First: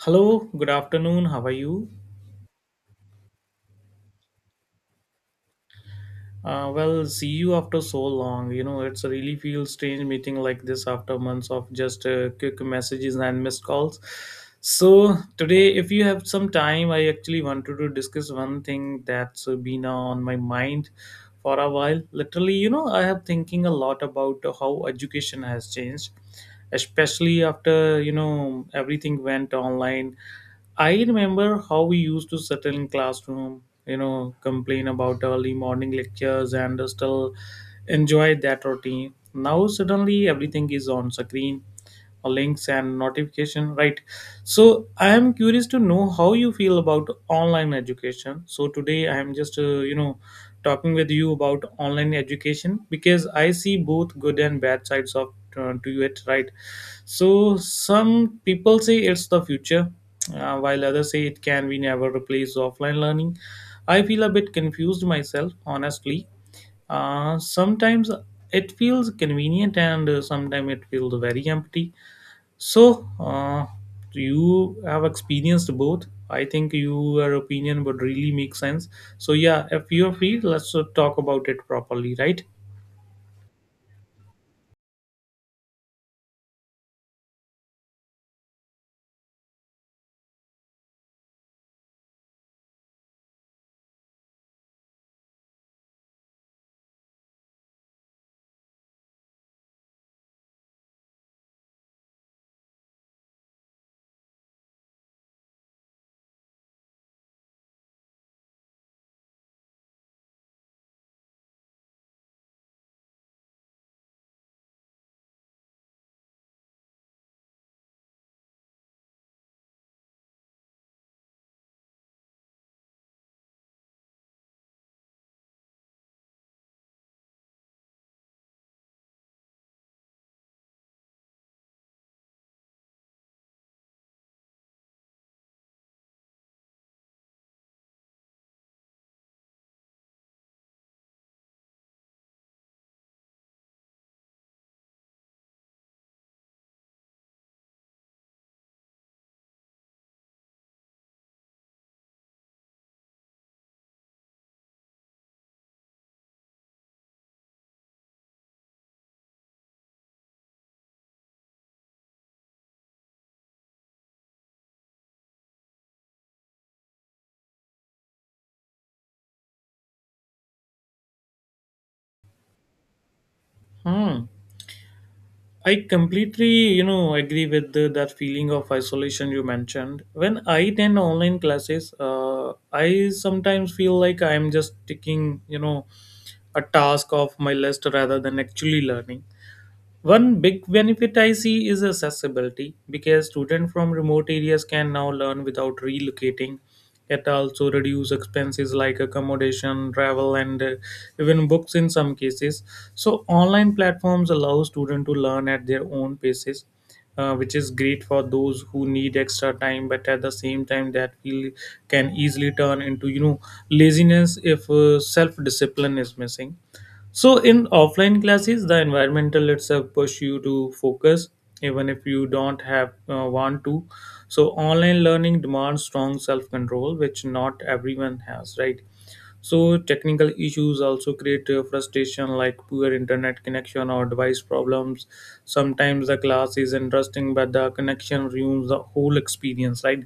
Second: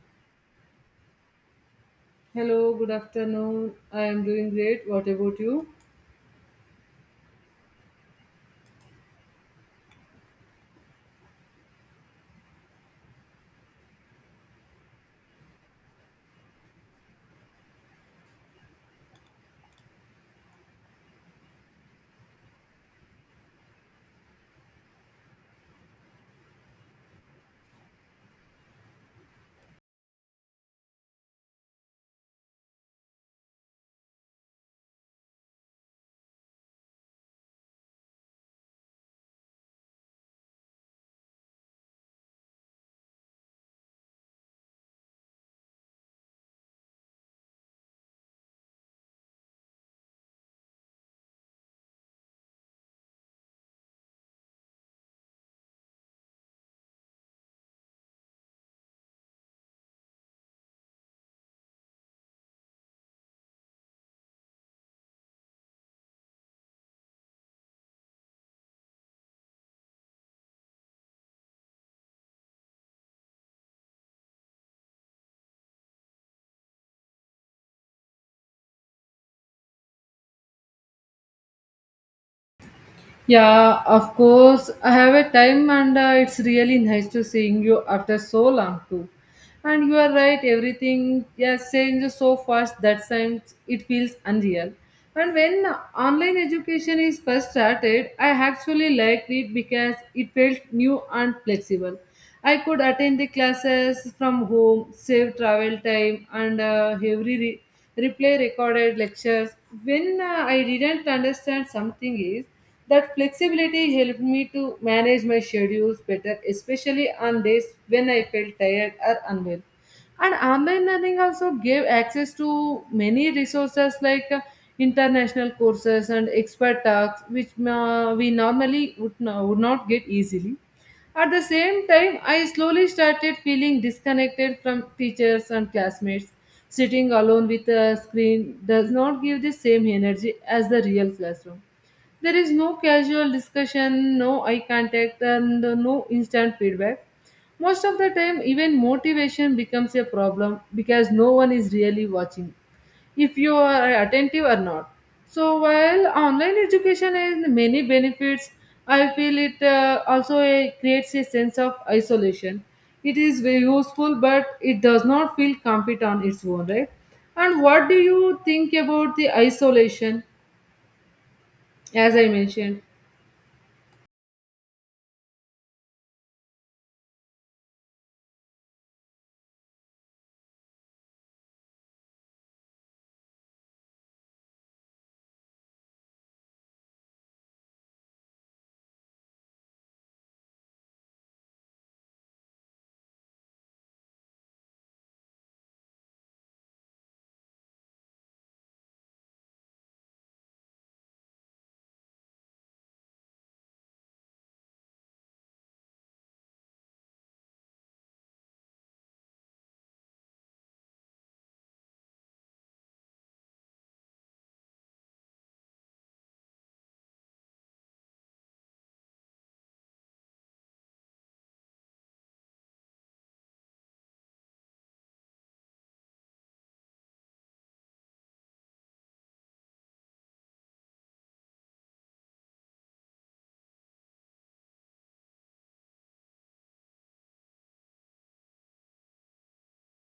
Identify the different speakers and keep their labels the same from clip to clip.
Speaker 1: Hello, good afternoon. How are you?
Speaker 2: Hello, good afternoon. I am doing great. What about you?
Speaker 1: Well, see you after so long. You know, it's really feels strange meeting like this after months of just quick messages and missed calls. So today, if you have some time, I actually wanted to discuss one thing that's been on my mind for a while. Literally, I have thinking a lot about how education has changed, especially after everything went online. I remember how we used to settle in classroom, complain about early morning lectures and still enjoy that routine. Now suddenly everything is on screen, links and notification, right? So I am curious to know how you feel about online education. So today I am just talking with you about online education because I see both good and bad sides of to it, right? So some people say it's the future, while others say it can be never replace offline learning. I feel a bit confused myself, honestly. Sometimes it feels convenient and sometimes it feels very empty. So you have experienced both. I think your opinion would really make sense. So, yeah, if you're free, let's talk about it properly, right?
Speaker 2: Yeah, of course. I have a time, and it's really nice to seeing you after so long too. And you are right, everything has changed so fast that times it feels unreal. And when online education is first started, I actually liked it because it felt new and flexible. I could attend the classes from home, save travel time, and replay recorded lectures. When I didn't understand something is that flexibility helped me to manage my schedules better, especially on days when I felt tired or unwell. And online learning also gave access to many resources like international courses and expert talks, which we normally would not get easily. At the same time, I slowly started feeling disconnected from teachers and classmates. Sitting alone with a screen does not give the same energy as the real classroom. There is no casual discussion, no eye contact, and no instant feedback. Most of the time, even motivation becomes a problem because no one is really watching if you are attentive or not. So, while online education has many benefits, I feel it also creates a sense of isolation. It is very useful, but it does not feel complete on its own, right? And what do you think about the isolation, as I mentioned?
Speaker 1: Hmm. I completely, agree with that feeling of isolation you mentioned. When I attend online classes, I sometimes feel like I'm just taking, a task off my list rather than actually learning. One big benefit I see is accessibility because students from remote areas can now learn without relocating. It also reduces expenses like accommodation, travel, and even books in some cases. So online platforms allow students to learn at their own paces, which is great for those who need extra time. But at the same time, that feel can easily turn into laziness if self discipline is missing. So in offline classes, the environmental itself push you to focus even if you don't have want to. So online learning demands strong self-control, which not everyone has, right? So technical issues also create frustration like poor internet connection or device problems. Sometimes the class is interesting, but the connection ruins the whole experience, right?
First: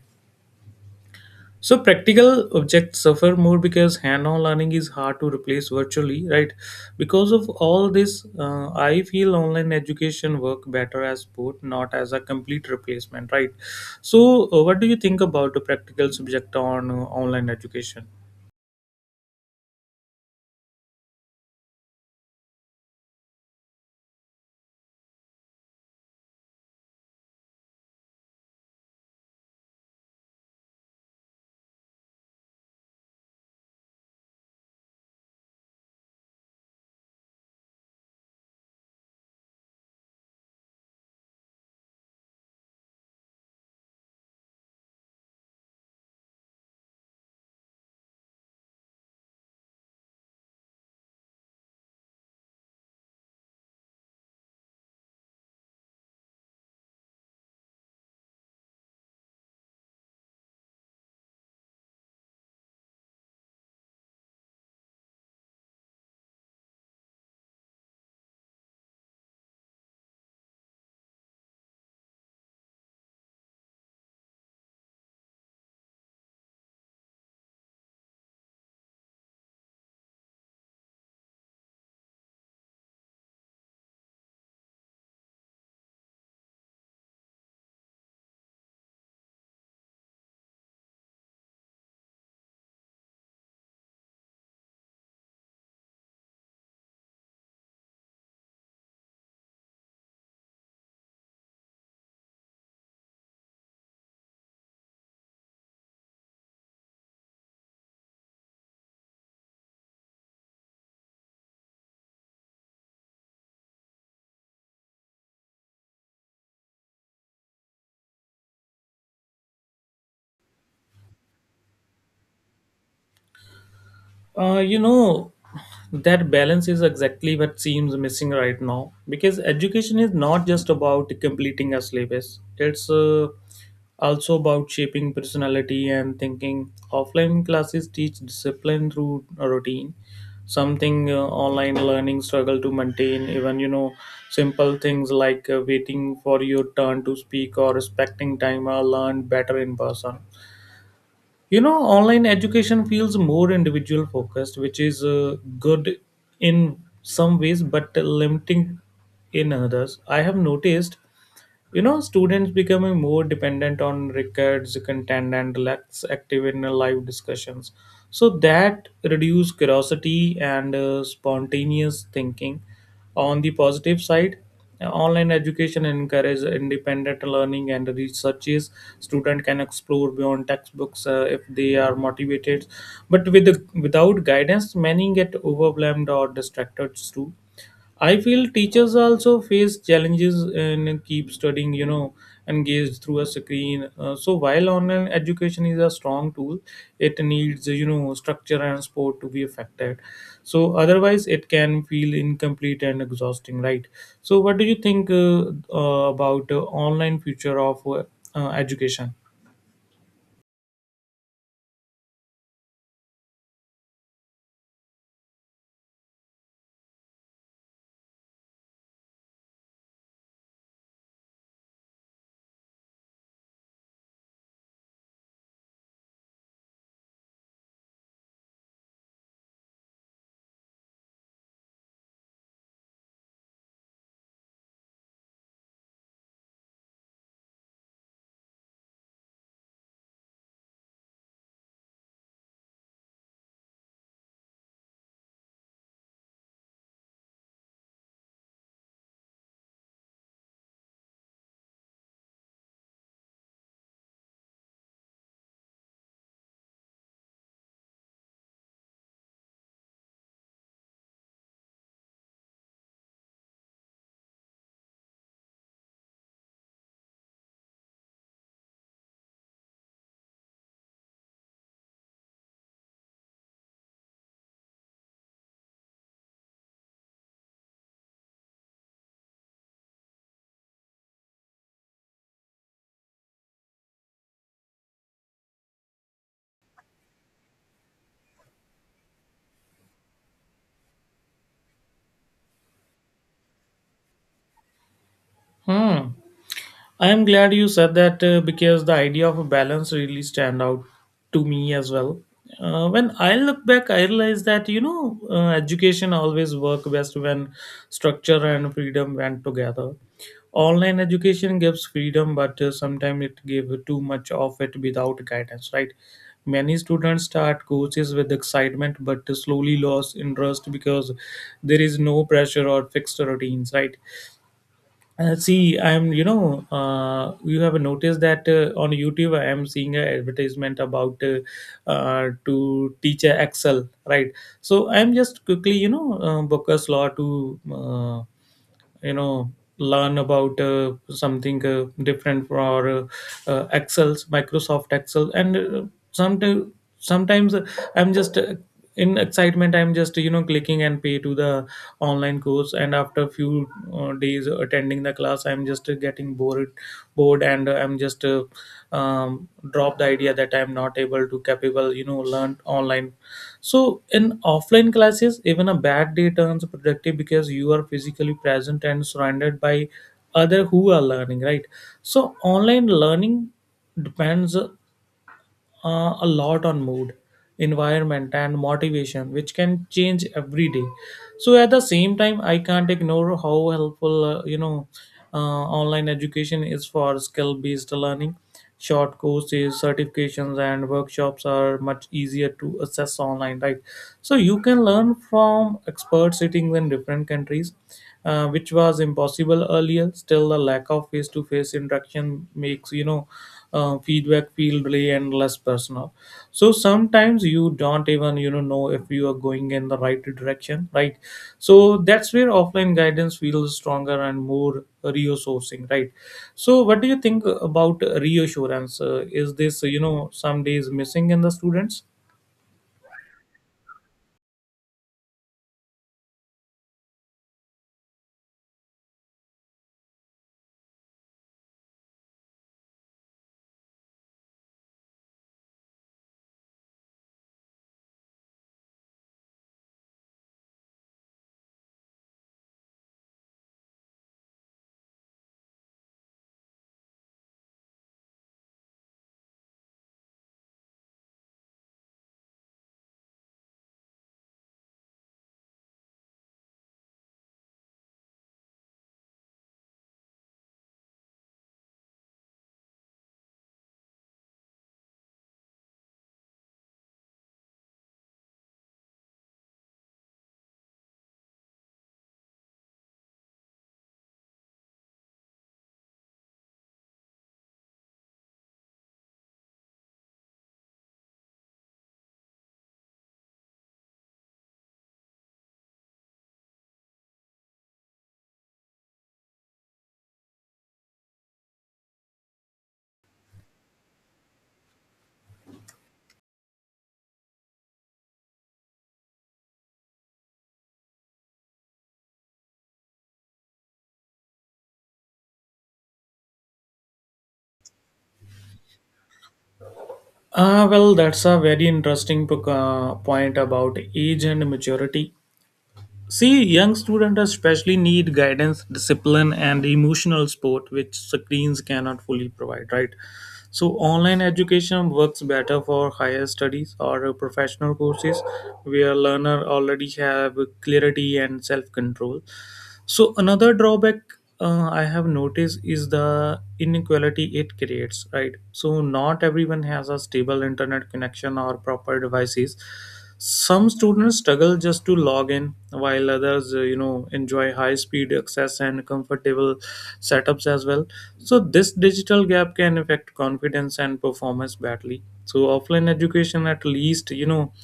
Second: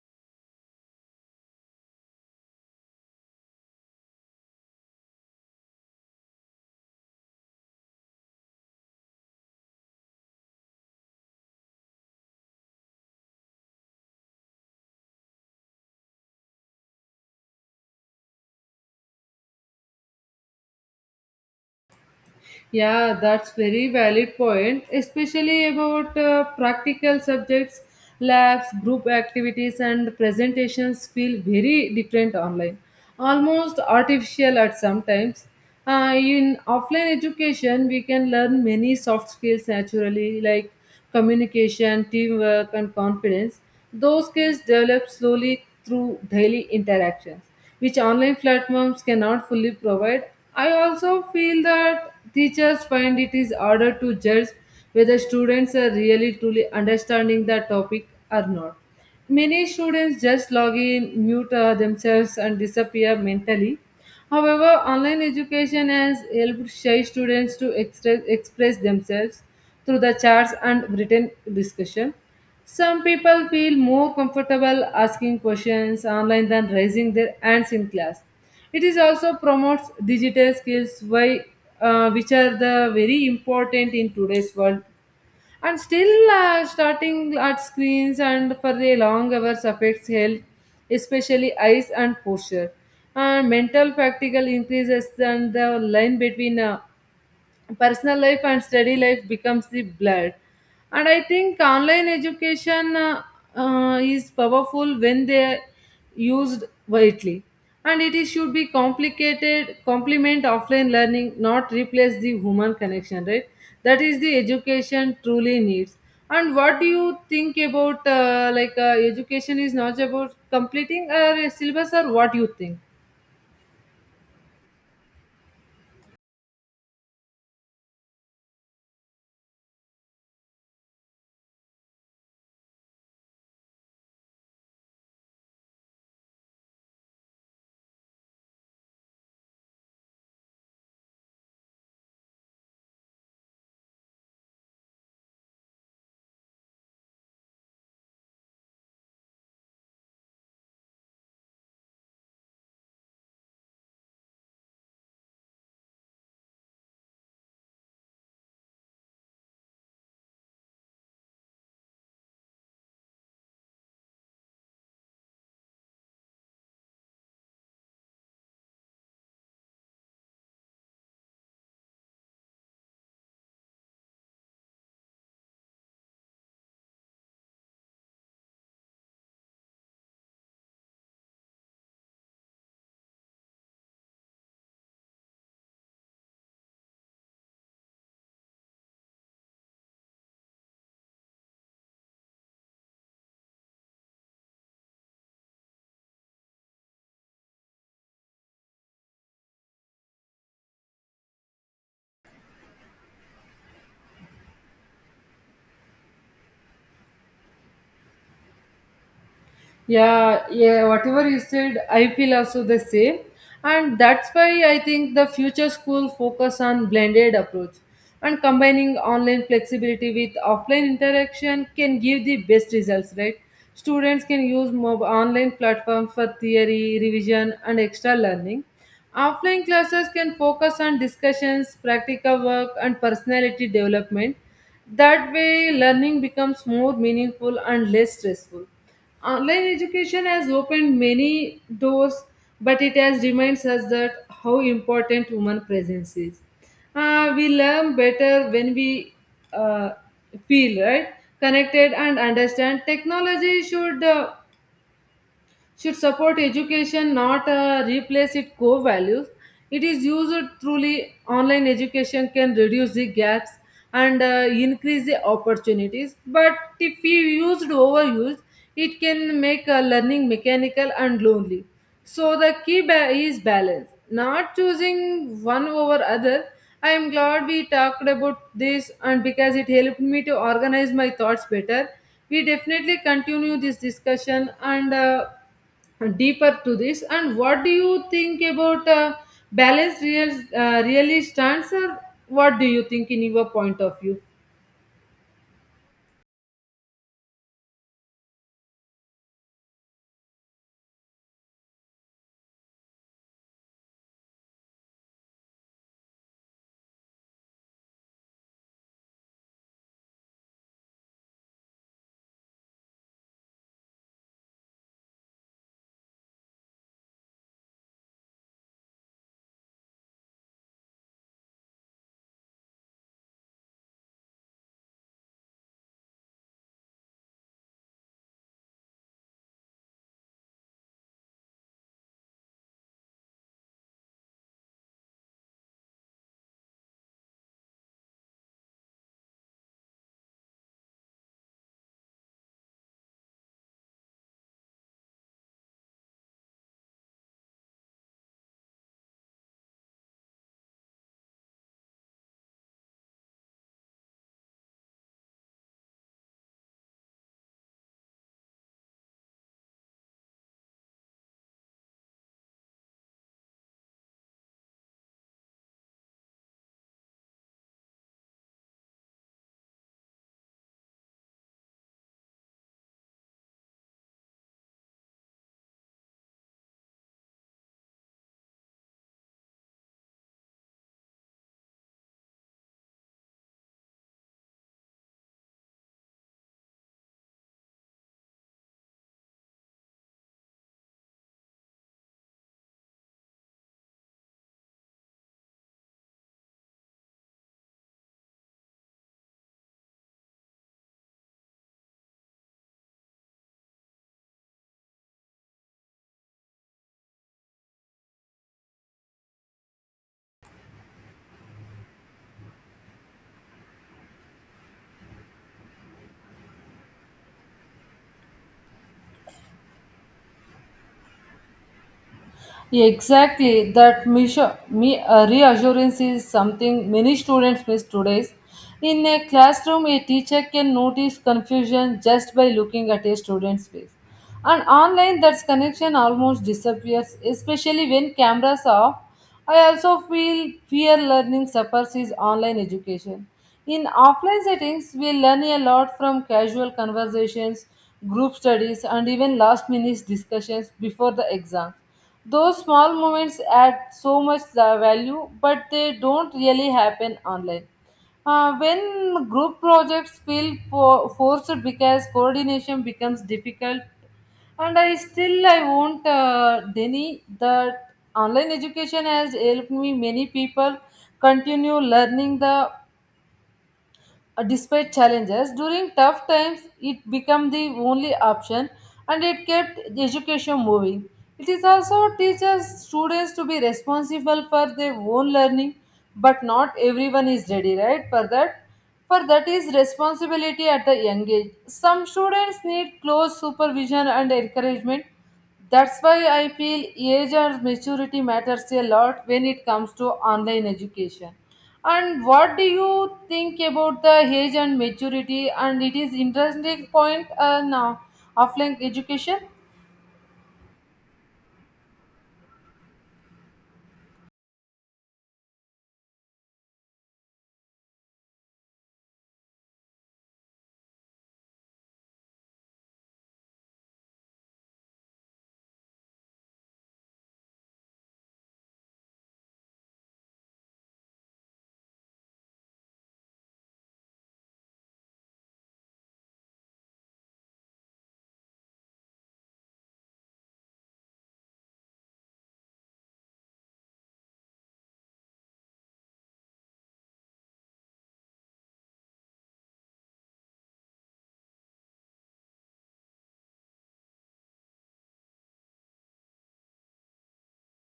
Speaker 1: So practical objects suffer more because hand-on learning is hard to replace virtually, right? Because of all this, I feel online education work better as support, not as a complete replacement, right? So, what do you think about the practical subject on online education?
Speaker 2: Yeah, that's very valid point, especially about practical subjects, labs, group activities, and presentations feel very different online, almost artificial at some times. In offline education, we can learn many soft skills naturally, like communication, teamwork, and confidence. Those skills develop slowly through daily interactions, which online platforms cannot fully provide. I also feel that teachers find it is harder to judge whether students are really truly understanding the topic or not. Many students just log in, mute themselves, and disappear mentally. However, online education has helped shy students to express themselves through the charts and written discussion. Some people feel more comfortable asking questions online than raising their hands in class. It is also promotes digital skills, why, which are the very important in today's world. And still, starting at screens and for the long hours affects health, especially eyes and posture. And mental fatigue increases, and the line between personal life and study life becomes the blurred. And I think online education is powerful when they are used widely, and it is, should be complicated complement offline learning, not replace the human connection, right? That is the education truly needs. And what do you think about education is not about completing a syllabus, or what you think?
Speaker 1: Uh, you know, that balance is exactly what seems missing right now because education is not just about completing a syllabus, it's also about shaping personality and thinking. Offline classes teach discipline through a routine, something online learning struggle to maintain, even simple things like waiting for your turn to speak or respecting time are learned better in person. Online education feels more individual focused, which is good in some ways but limiting in others. I have noticed students becoming more dependent on records content and less active in live discussions. So that reduce curiosity and spontaneous thinking. On the positive side, online education encourages independent learning and researches. Student can explore beyond textbooks if they are motivated, but without guidance many get overwhelmed or distracted too. I feel teachers also face challenges and keep studying, engaged through a screen. So while online education is a strong tool, it needs, structure and support to be effective. So otherwise, it can feel incomplete and exhausting, right? So what do you think about online future of education?
Speaker 2: Yeah, whatever you said, I feel also the same. And that's why I think the future school focus on blended approach, and combining online flexibility with offline interaction can give the best results, right? Students can use online platforms for theory revision and extra learning. Offline classes can focus on discussions, practical work, and personality development. That way learning becomes more meaningful and less stressful. Online education has opened many doors, but it has reminds us that how important human presence is. We learn better when we uh, feel right, connected, and understand. Technology should support education, not replace its core values. It is used truly online education can reduce the gaps and increase the opportunities. But if we used overused, it can make learning mechanical and lonely. So the key is balance, not choosing one over other. I am glad we talked about this and because it helped me to organize my thoughts better. We definitely continue this discussion and deeper to this. And what do you think about balance really stands, or what do you think in your point of view?
Speaker 1: Hmm. I am glad you said that because the idea of a balance really stand out to me as well. When I look back, I realize that education always work best when structure and freedom went together. Online education gives freedom, but sometimes it gives too much of it without guidance. Right? Many students start courses with excitement, but slowly lose interest because there is no pressure or fixed routines. Right? See, you have noticed that on YouTube, I am seeing an advertisement about to teach a Excel, right? So I'm just quickly, book a slot to you know learn about something different for excels, Microsoft Excel. And sometimes sometimes I'm just in excitement I'm just clicking and pay to the online course, and after a few days attending the class I'm just getting bored and I'm just drop the idea that I'm not able to capable learn online. So in offline classes, even a bad day turns productive because you are physically present and surrounded by other who are learning, right? So online learning depends a lot on mood, environment, and motivation, which can change every day. So at the same time, I can't ignore how helpful online education is for skill-based learning. Short courses, certifications, and workshops are much easier to access online, right? So you can learn from experts sitting in different countries, which was impossible earlier. Still, the lack of face-to-face interaction makes feedback feel really endless personal. So sometimes you don't even know if you are going in the right direction, right? So that's where offline guidance feels stronger and more reassuring, right? So what do you think about reassurance, is this some days missing in the students?
Speaker 2: Exactly, that reassurance is something many students miss today. In a classroom, a teacher can notice confusion just by looking at a student's face. And online, that connection almost disappears, especially when cameras are off. I also feel fear learning suffers is online education. In offline settings, we learn a lot from casual conversations, group studies, and even last minute discussions before the exam. Those small moments add so much value, but they don't really happen online. When group projects forced because coordination becomes difficult, and I still I won't deny that online education has helped me many people continue learning the despite challenges. During tough times it became the only option, and it kept education moving. It is also teaches students to be responsible for their own learning, but not everyone is ready right for that. For that is responsibility at a young age, some students need close supervision and encouragement. That's why I feel age and maturity matters a lot when it comes to online education. And what do you think about the age and maturity? And it is interesting point now offline education.
Speaker 1: Well, that's a very interesting point about age and maturity. See, young students especially need guidance, discipline, and emotional support, which screens cannot fully provide, right? So, online education works better for higher studies or professional courses where learner already have clarity and self control. So another drawback I have noticed is the inequality it creates, right? So not everyone has a stable internet connection or proper devices. Some students struggle just to log in, while others, enjoy high-speed access and comfortable setups as well. So this digital gap can affect confidence and performance badly. So offline education, at least, you know,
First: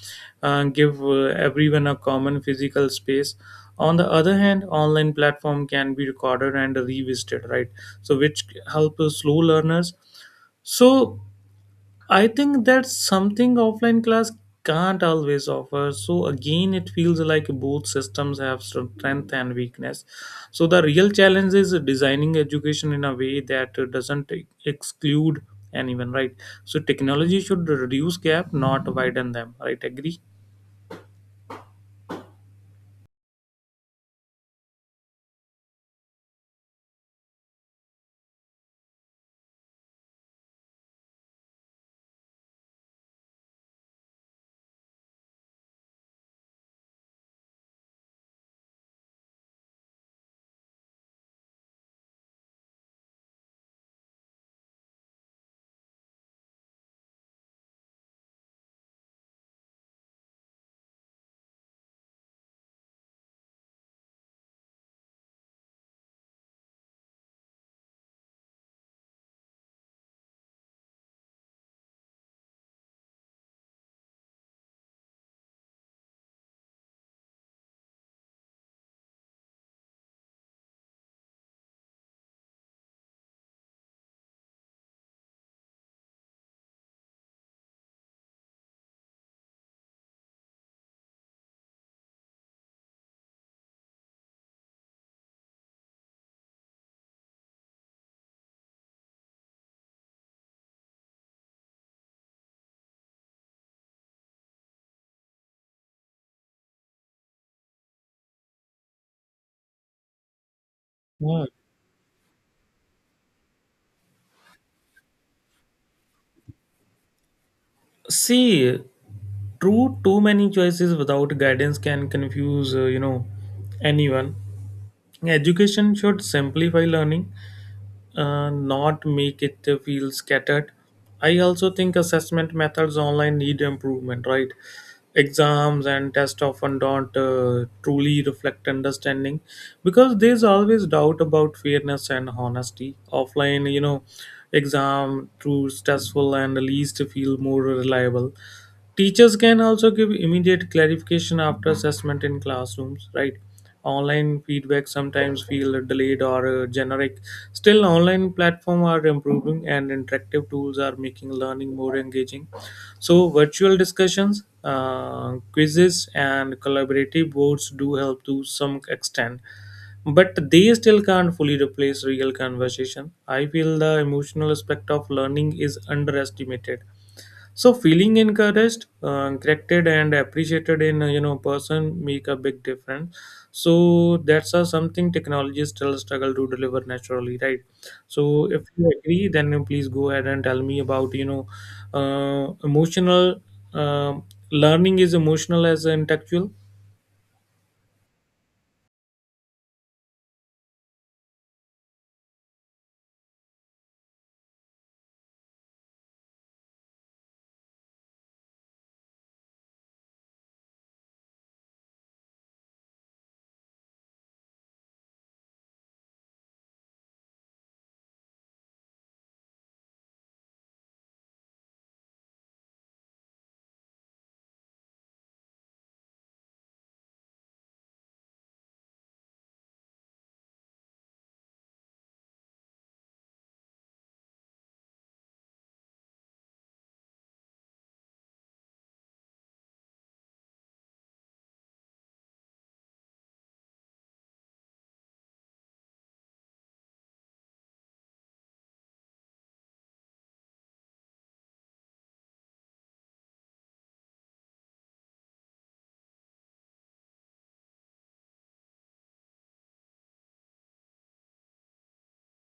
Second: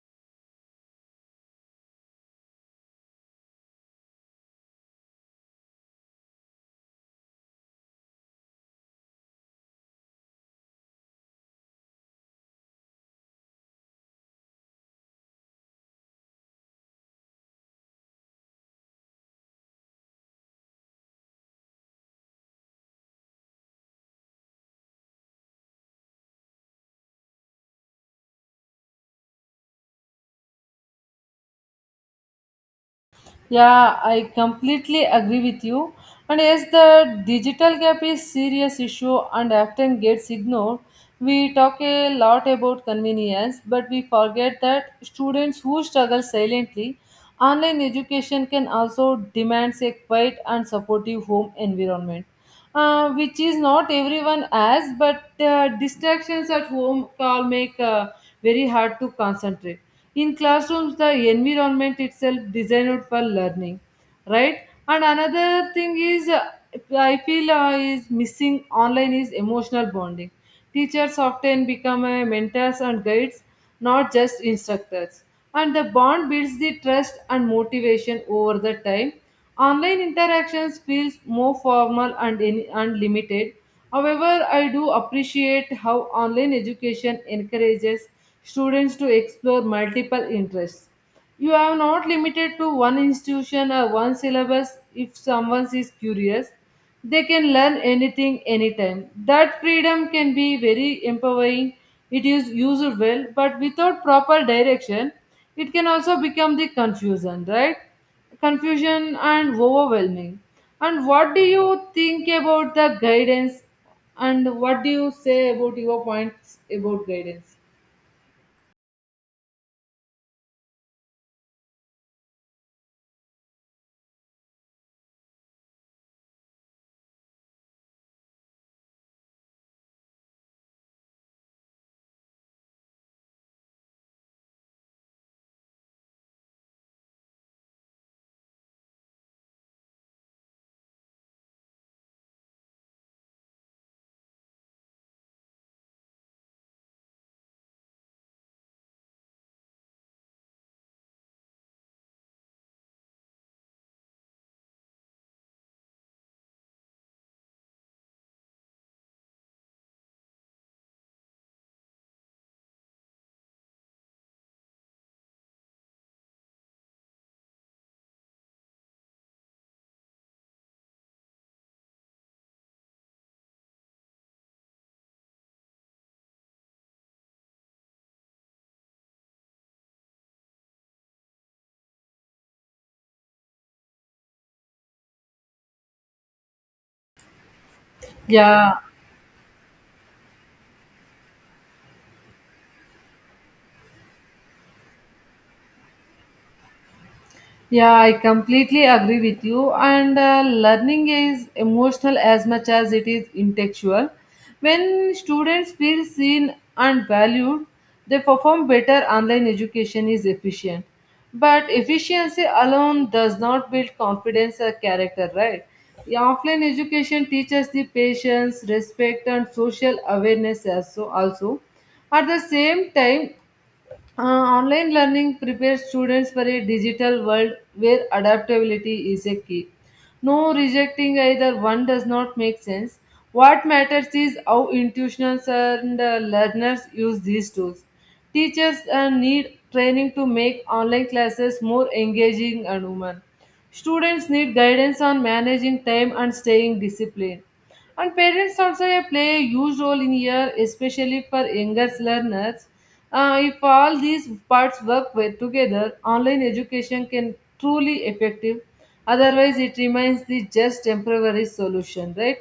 Speaker 1: uh, give everyone a common physical space. On the other hand, online platform can be recorded and revisited, right? So which help the slow learners. So I think that's something offline class can't always offer. So again, it feels like both systems have strength and weakness. So the real challenge is designing education in a way that doesn't exclude anyone, right? So technology should reduce gap, not widen them, right? Agree?
Speaker 2: Yeah, I completely agree with you. And yes, the digital gap is serious issue and often gets ignored. We talk a lot about convenience, but we forget that students who struggle silently, online education can also demand a quiet and supportive home environment, which is not everyone has, but distractions at home can make very hard to concentrate. In classrooms, the environment itself designed for learning, right? And another thing is, I feel is missing online is emotional bonding. Teachers often become mentors and guides, not just instructors. And the bond builds the trust and motivation over the time. Online interactions feels more formal and and limited. However, I do appreciate how online education encourages students to explore multiple interests. You are not limited to one institution or one syllabus. If someone is curious, they can learn anything anytime. That freedom can be very empowering. It is used well, but without proper direction, it can also become the confusion, right? Confusion and overwhelming. And what do
Speaker 1: Yeah.
Speaker 2: you think about the guidance? And what do you say about your points about guidance?
Speaker 1: See, true, too many choices without guidance can confuse, anyone. Education should simplify learning, not make it feel scattered. I also think assessment methods online need improvement, right? Exams and tests often don't truly reflect understanding because there's always doubt about fairness and honesty. Offline, exam through stressful and least feel more reliable. Teachers can also give immediate clarification after assessment in classrooms, right? Online feedback sometimes feel delayed or generic. Still, online platforms are improving and interactive tools are making learning more engaging. So, virtual discussions, quizzes, and collaborative boards do help to some extent, but they still can't fully replace real conversation. I feel the emotional aspect of learning is underestimated. So feeling encouraged, corrected, and appreciated in person make a big difference. So that's something technology still struggle to deliver naturally, right? So if
Speaker 2: Yeah,
Speaker 1: you agree, then you please go ahead and tell me about emotional um learning is emotional as intellectual.
Speaker 2: yeah, I completely agree with you. And learning is emotional as much as it is intellectual. When students feel seen and valued, they perform better. Online education is efficient, but efficiency alone does not build confidence or character, right? The offline education teaches the patience, respect, and social awareness also. At the same time, online learning prepares students for a digital world where adaptability is a key. No rejecting either one does not make sense. What matters is how institutions and learners use these tools. Teachers need training to make online classes more engaging and human. Students need guidance on managing time and staying disciplined. And parents also play a huge role in here, especially for younger learners. If all these parts work well together, online education can truly effective. Otherwise, it remains the just temporary solution, right?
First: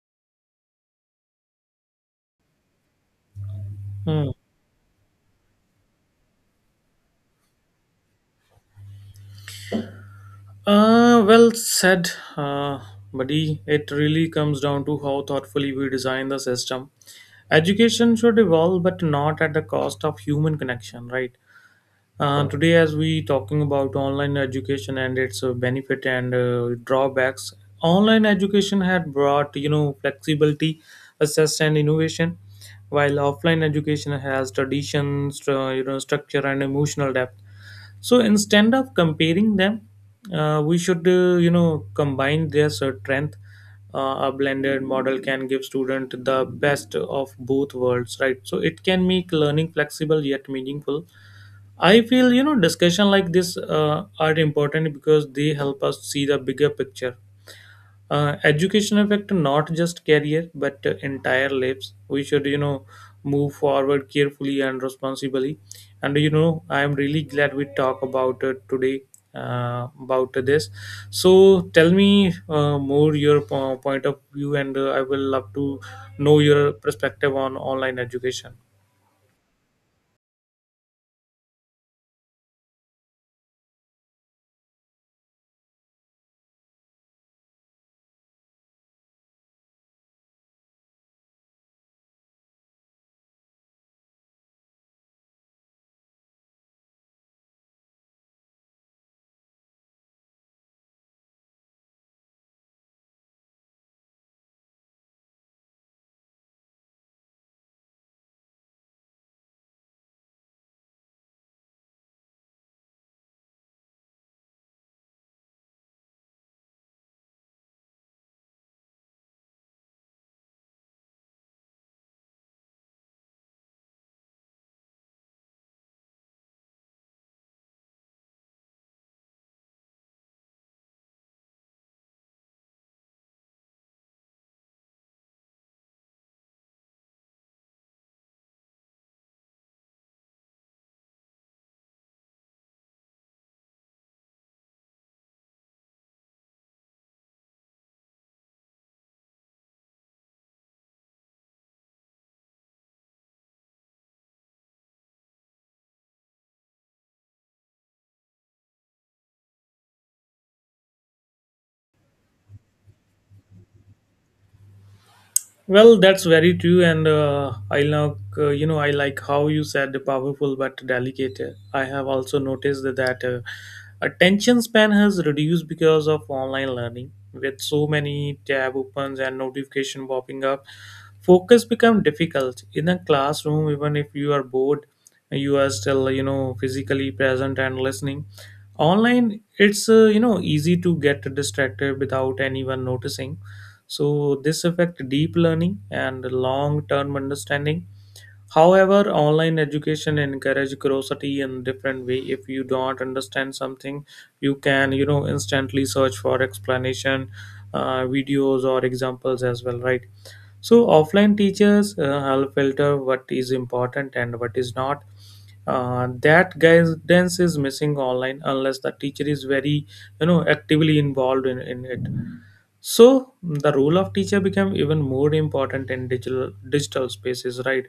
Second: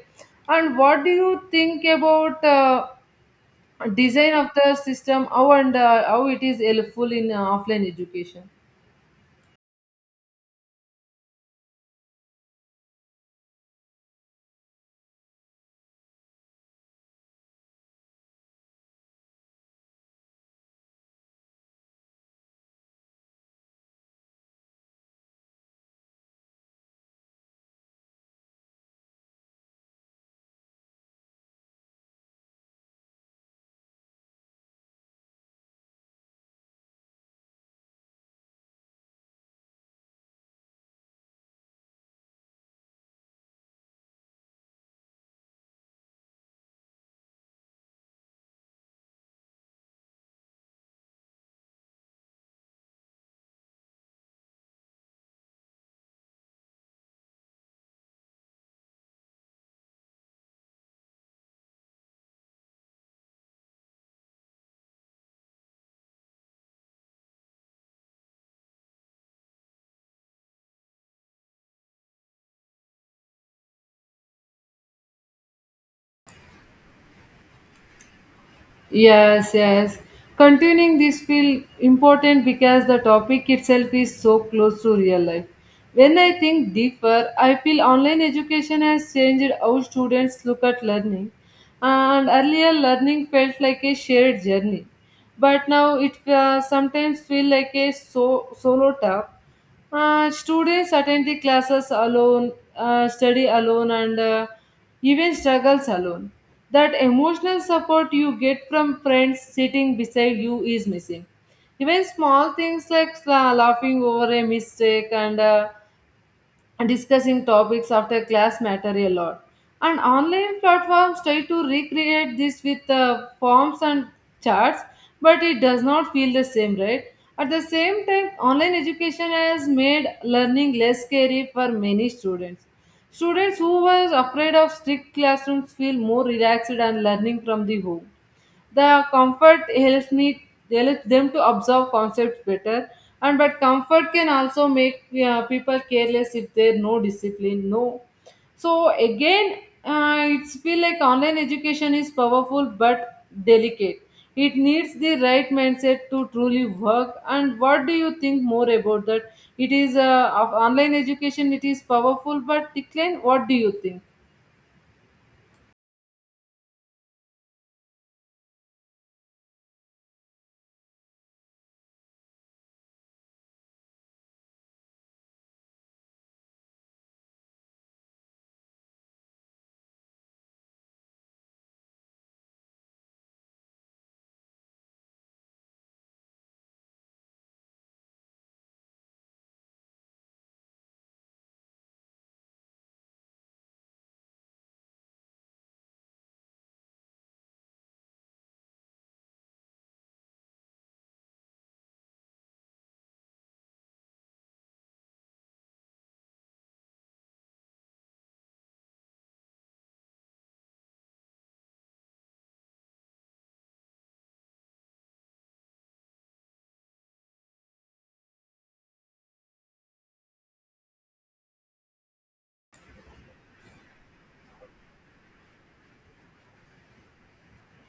Speaker 2: And what do you think about design of the system? How and how it is helpful in offline education?
Speaker 1: Well said, uh, buddy. It really comes down to how thoughtfully we design the system. Education should evolve, but not at the cost of human connection, right? Today, as we talking about online education and its benefit and drawbacks, online education had brought flexibility, access, and innovation, while offline education has traditions, structure, and emotional depth. So instead of comparing them, we should combine their strength. A blended model can give student the best of both worlds, right? So it can make learning flexible yet meaningful. I feel discussion like this are important because they help us see the bigger picture. Uh, education affect not just career but entire lives. We should move forward carefully and responsibly, and I am really glad we talk about it today, about this. So tell me, more your point of view, and I will love to know your perspective on online education.
Speaker 2: Yes, yes. Continuing this feel important because the topic itself is so close to real life. When I think deeper, I feel online education has changed how students look at learning. And earlier, learning felt like a shared journey, but now it sometimes feel like a solo task. Students attend the classes alone, study alone, and even struggles alone. That emotional support you get from friends sitting beside you is missing. Even small things like laughing over a mistake and discussing topics after class matter a lot. And online platforms try to recreate this with forms and charts, but it does not feel the same, right? At the same time, online education has made learning less scary for many students. Students who were afraid of strict classrooms feel more relaxed and learning from the home. The comfort helps them to observe concepts better, and but comfort can also make people careless if there's no discipline. No, so again, it's feel like online education is powerful but delicate. It needs the right mindset to truly work. And what do you think more about that? It is of online education. It is powerful but decline. What do you think?
Speaker 1: Well, that's very true, and I like I like how you said powerful but delicate. I have also noticed that attention span has reduced because of online learning. With so many tab opens and notification popping up, focus become difficult in a classroom. Even if you are bored, you are still physically present and listening. Online, it's easy to get distracted without anyone noticing, so this affect deep learning and long-term understanding. However, online education encourage curiosity in different way. If you don't understand something, you can instantly search for explanation, videos or examples as well, right? So offline teachers help filter what is important and what is not. That guidance is missing online unless the teacher is very actively involved in it. So the role of teacher became even more important in digital spaces, right?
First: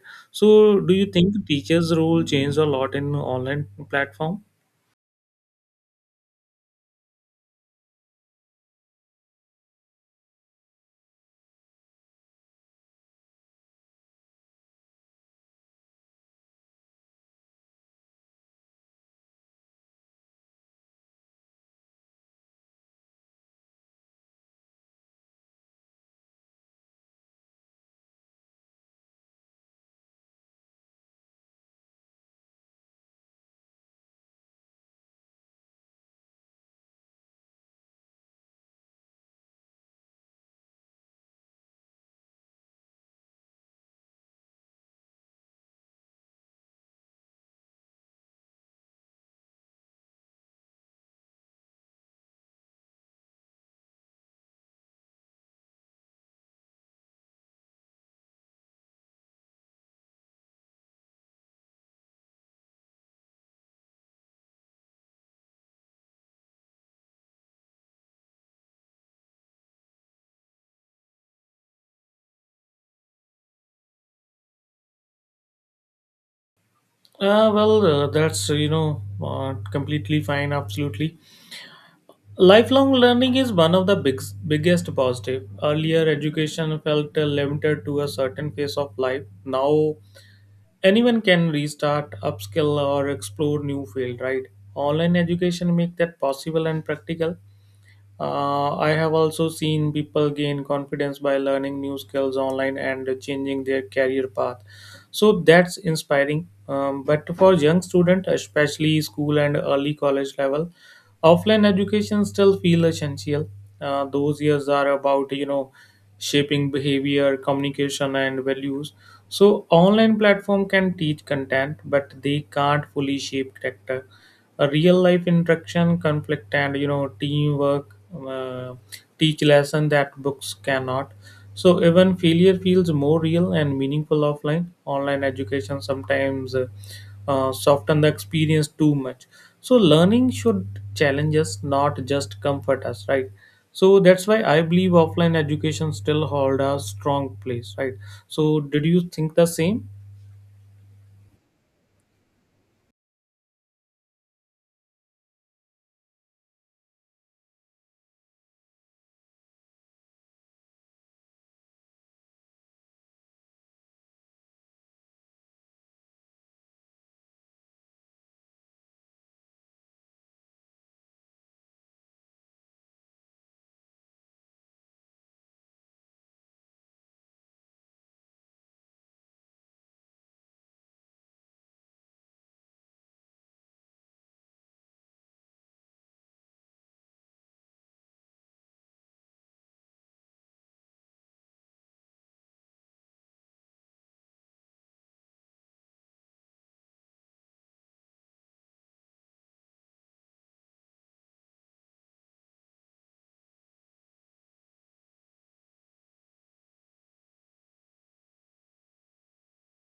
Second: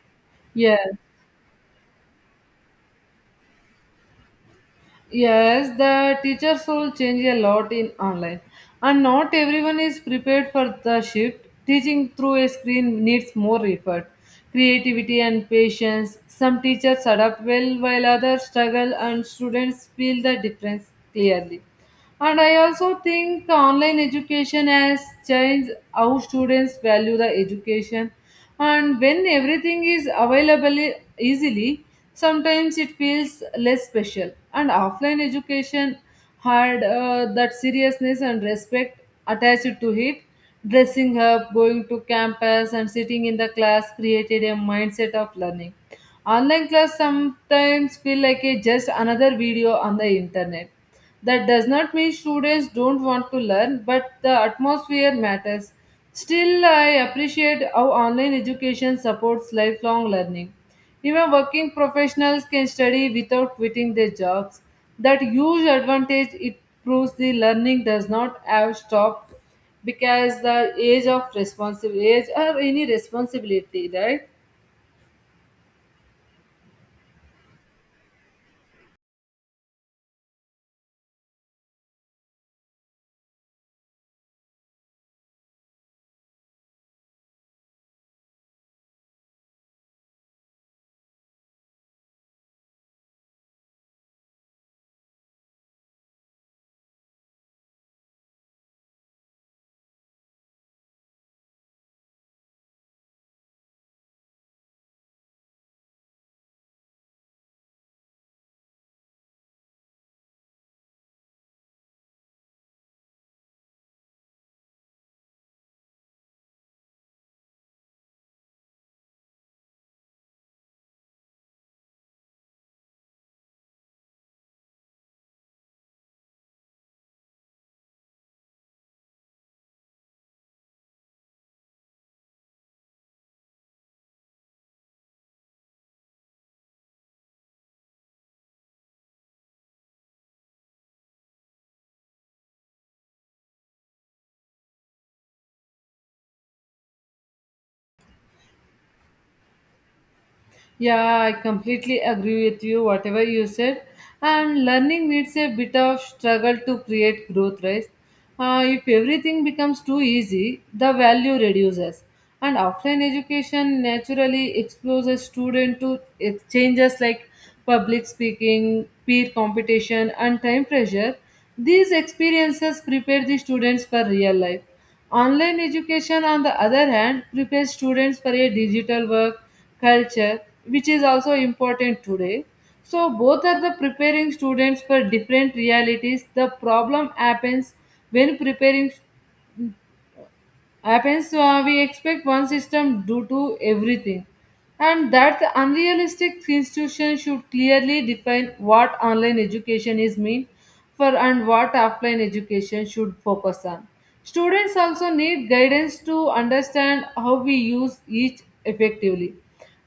Speaker 2: Yeah,
Speaker 1: So do you think teachers role changed a lot in online platform?
Speaker 2: yes, the teacher's role change a lot in online, and not everyone is prepared for the shift. Teaching through a screen needs more effort, creativity, and patience. Some teachers adapt well, while others struggle, and students feel the difference clearly. And I also think online education has changed how students value the education. And when everything is available easily, sometimes it feels less special. And offline education had that seriousness and respect attached to it. Dressing up, going to campus, and sitting in the class created a mindset of learning. Online class sometimes feel like a just another video on the internet, that does not mean students don't want to learn, but the atmosphere matters. Still, I appreciate how online education supports lifelong learning. Even working professionals can study without quitting their jobs. That huge advantage, it proves the learning does not have stopped because the age of responsible age or any responsibility, right?
Speaker 1: Well, that's uh, completely fine. Absolutely, lifelong learning is one of the biggest positive. Earlier, education felt limited to a certain phase of life. Now, anyone can restart, upskill, or explore new field. Right? Online education make that possible and practical. I have also seen people gain confidence by learning new skills online and changing their career path. So that's inspiring. But for young students, especially school and early college level, offline education still feel essential. Those years are about shaping behavior, communication, and values. So online platform can teach content, but they can't fully shape character. A real life interaction, conflict, and teamwork uh, teach lesson that books cannot. So even failure feels more real and meaningful offline. Online education sometimes soften the experience too much. So learning should challenge us, not just comfort us, right? So that's why I believe offline education still hold a strong place, right? So did you think the same?
Speaker 2: Yeah, I completely agree with you, whatever you said. And learning needs a bit of struggle to create growth, right? If everything becomes too easy, the value reduces. And offline education naturally exposes student to changes like public speaking, peer competition, and time pressure. These experiences prepare the students for real life. Online education, on the other hand, prepares students for a digital work culture, which is also important today. So, both are the preparing students for different realities. The problem happens when preparing happens, so we expect one system due to everything, and that unrealistic institution should clearly define what online education is mean for and what offline education should focus on. Students also need guidance to understand how we use each effectively.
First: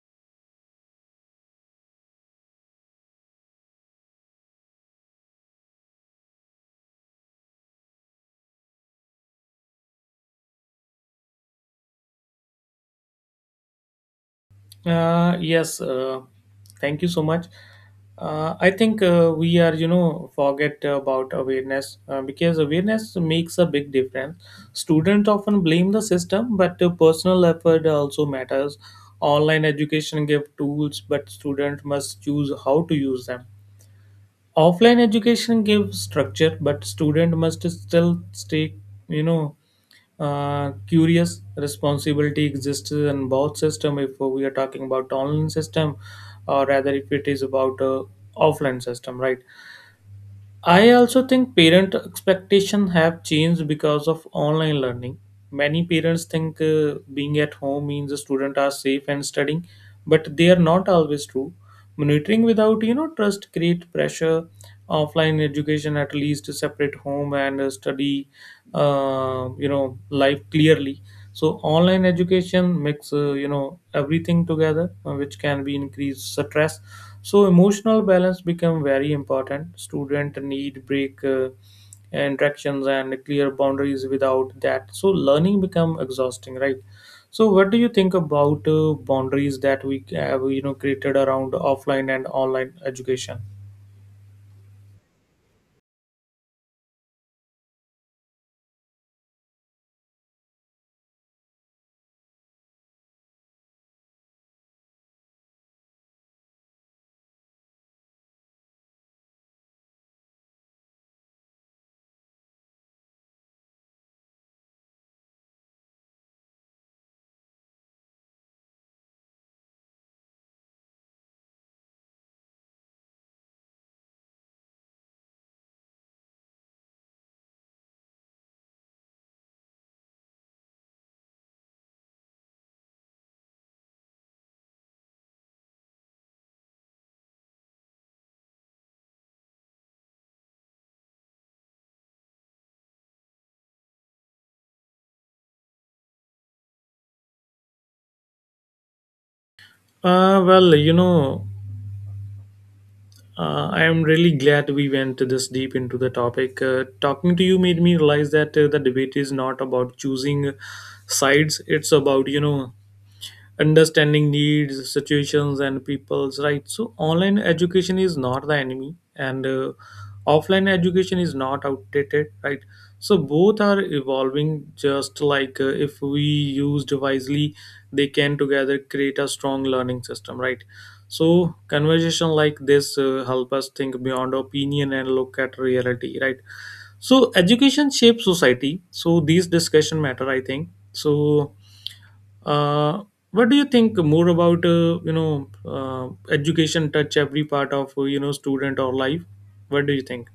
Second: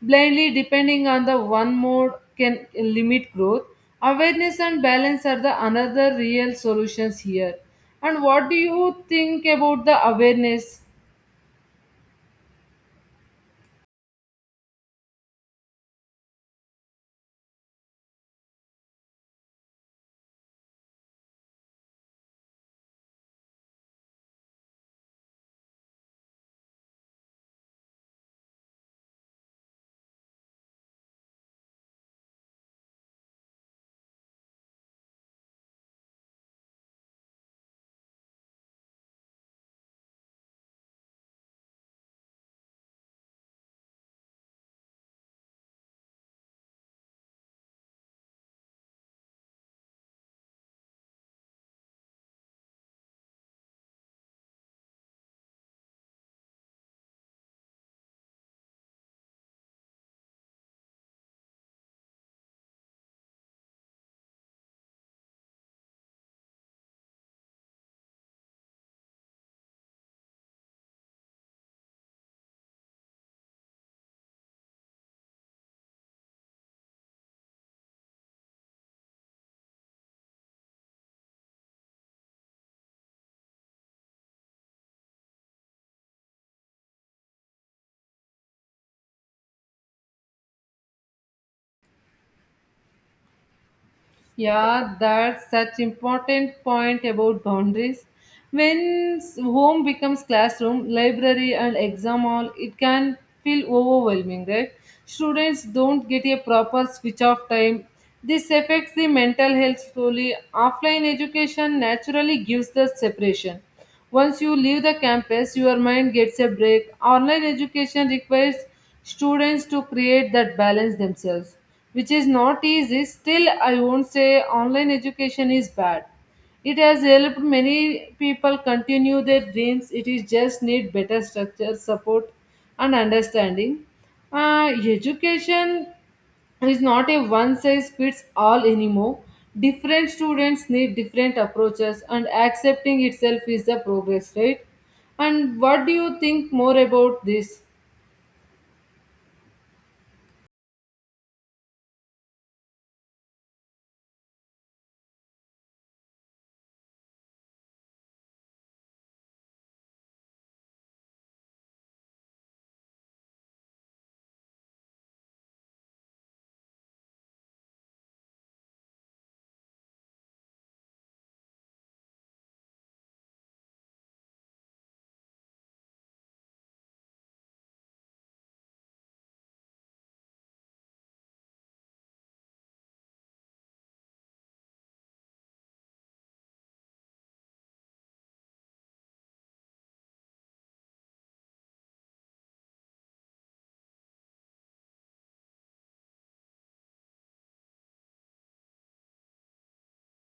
Speaker 2: Blindly depending on the one mode can limit growth. Awareness and balance are the another real solutions here. And what do you think about the awareness?
Speaker 1: Yes, thank you so much. I think we are, forget about awareness because awareness makes a big difference. Students often blame the system, but personal effort also matters. Online education give tools, but student must choose how to use them. Offline education gives structure, but student must still stay, you know, curious. Responsibility exists in both system, if we are talking about online system, or rather if it is about offline system, right? I also think parent expectation have changed because of online learning. Many parents think being at home means the student are safe and studying, but they are not always true. Monitoring without trust create pressure. Offline education at least separate home and study, life clearly. So online education makes everything together, which can be increased stress. So emotional balance become very important. Student need break, interactions and clear boundaries. Without that, so learning become exhausting, right? So what do you think about boundaries that we have created around offline and online education?
Speaker 2: Yeah, that's such important point about boundaries. When home becomes classroom, library and exam hall, it can feel overwhelming, right? Students don't get a proper switch off time. This affects the mental health slowly. Offline education naturally gives the separation. Once you leave the campus, your mind gets a break. Online education requires students to create that balance themselves, which is not easy. Still, I won't say online education is bad. It has helped many people continue their dreams. It is just need better structure, support, and understanding. Uh, education, it's not a one size fits all anymore. Different students need different approaches, and accepting itself is the progress, right? And what do you think more about this?
Speaker 1: uh, well you know I am really glad we went this deep into the topic. Talking to you made me realize that the debate is not about choosing sides. It's about, understanding needs, situations, and people's right. So online education is not the enemy, and offline education is not outdated, right? So both are evolving, just like if we used wisely they can together create a strong learning system, right? So conversation like this help us think beyond opinion and look at reality, right? So education shapes society, so these discussion matter, I think so. uh, what do you think more about education touch every part of student or life? What do you think?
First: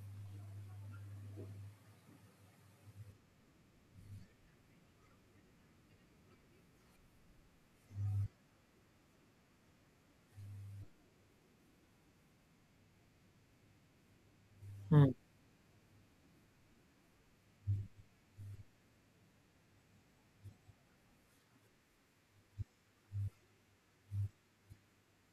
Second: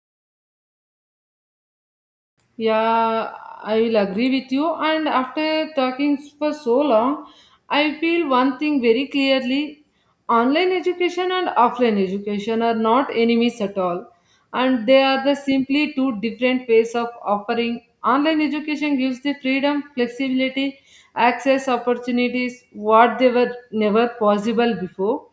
Speaker 2: Yeah, I will agree with you. And after talking for so long, I feel one thing very clearly, online education and offline education are not enemies at all. And they
Speaker 1: Hmm.
Speaker 2: are the simply two different ways of offering. Online education gives the freedom, flexibility, access, opportunities, what they were never possible before.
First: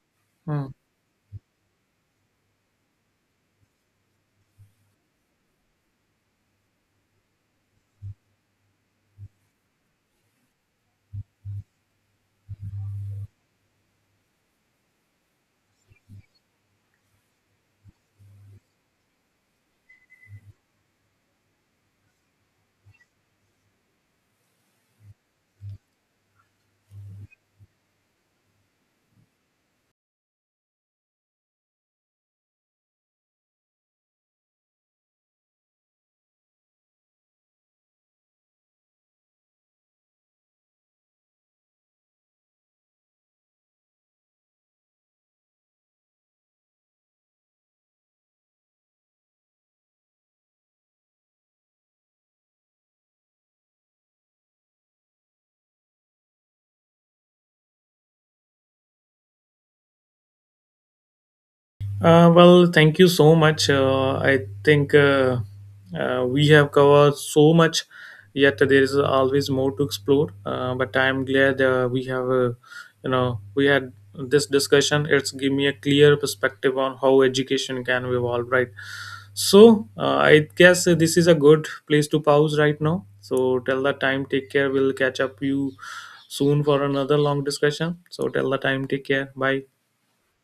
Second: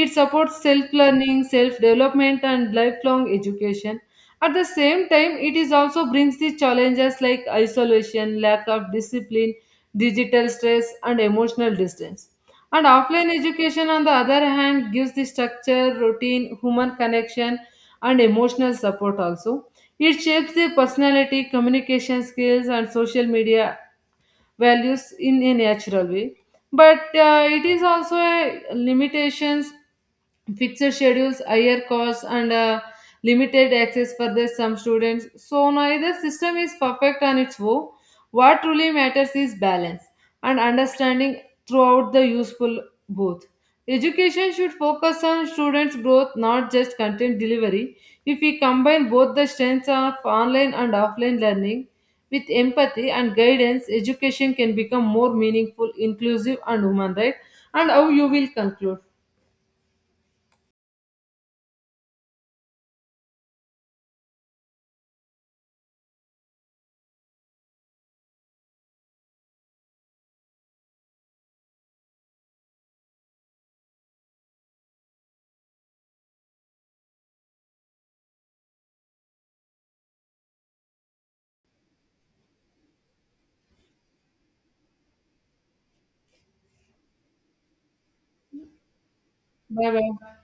Speaker 2: It supports
Speaker 1: Hmm.
Speaker 2: self learning, self development, and lifelong education. At the same time, it is also brings the challenges like isolation, lack of discipline, digital stress, and emotional distance. And offline education, on the other hand, gives the structure, routine, human connection, and emotional support also. It shapes the personality, communication skills, and social media values in a natural way. But it is also a limitations, fixed schedules, higher costs, and limited access for the some students. So neither system is perfect on its own. What truly matters is balance and understanding throughout the useful both. Education should focus on students' growth, not just content delivery. If we combine both the strengths of online and offline learning with empathy and guidance, education can become more meaningful, inclusive, and human right. And how you will conclude?
Speaker 1: Well, thank you so much. I think we have covered so much, yet there is always more to explore. But I'm glad we have, we had this discussion. It's give me a clear perspective on how education can evolve, right? So I guess this is a good place to pause right now. So till the time, take care. We'll catch up you soon for another long discussion. So till the time, take care. Bye.
Speaker 2: Bye bye.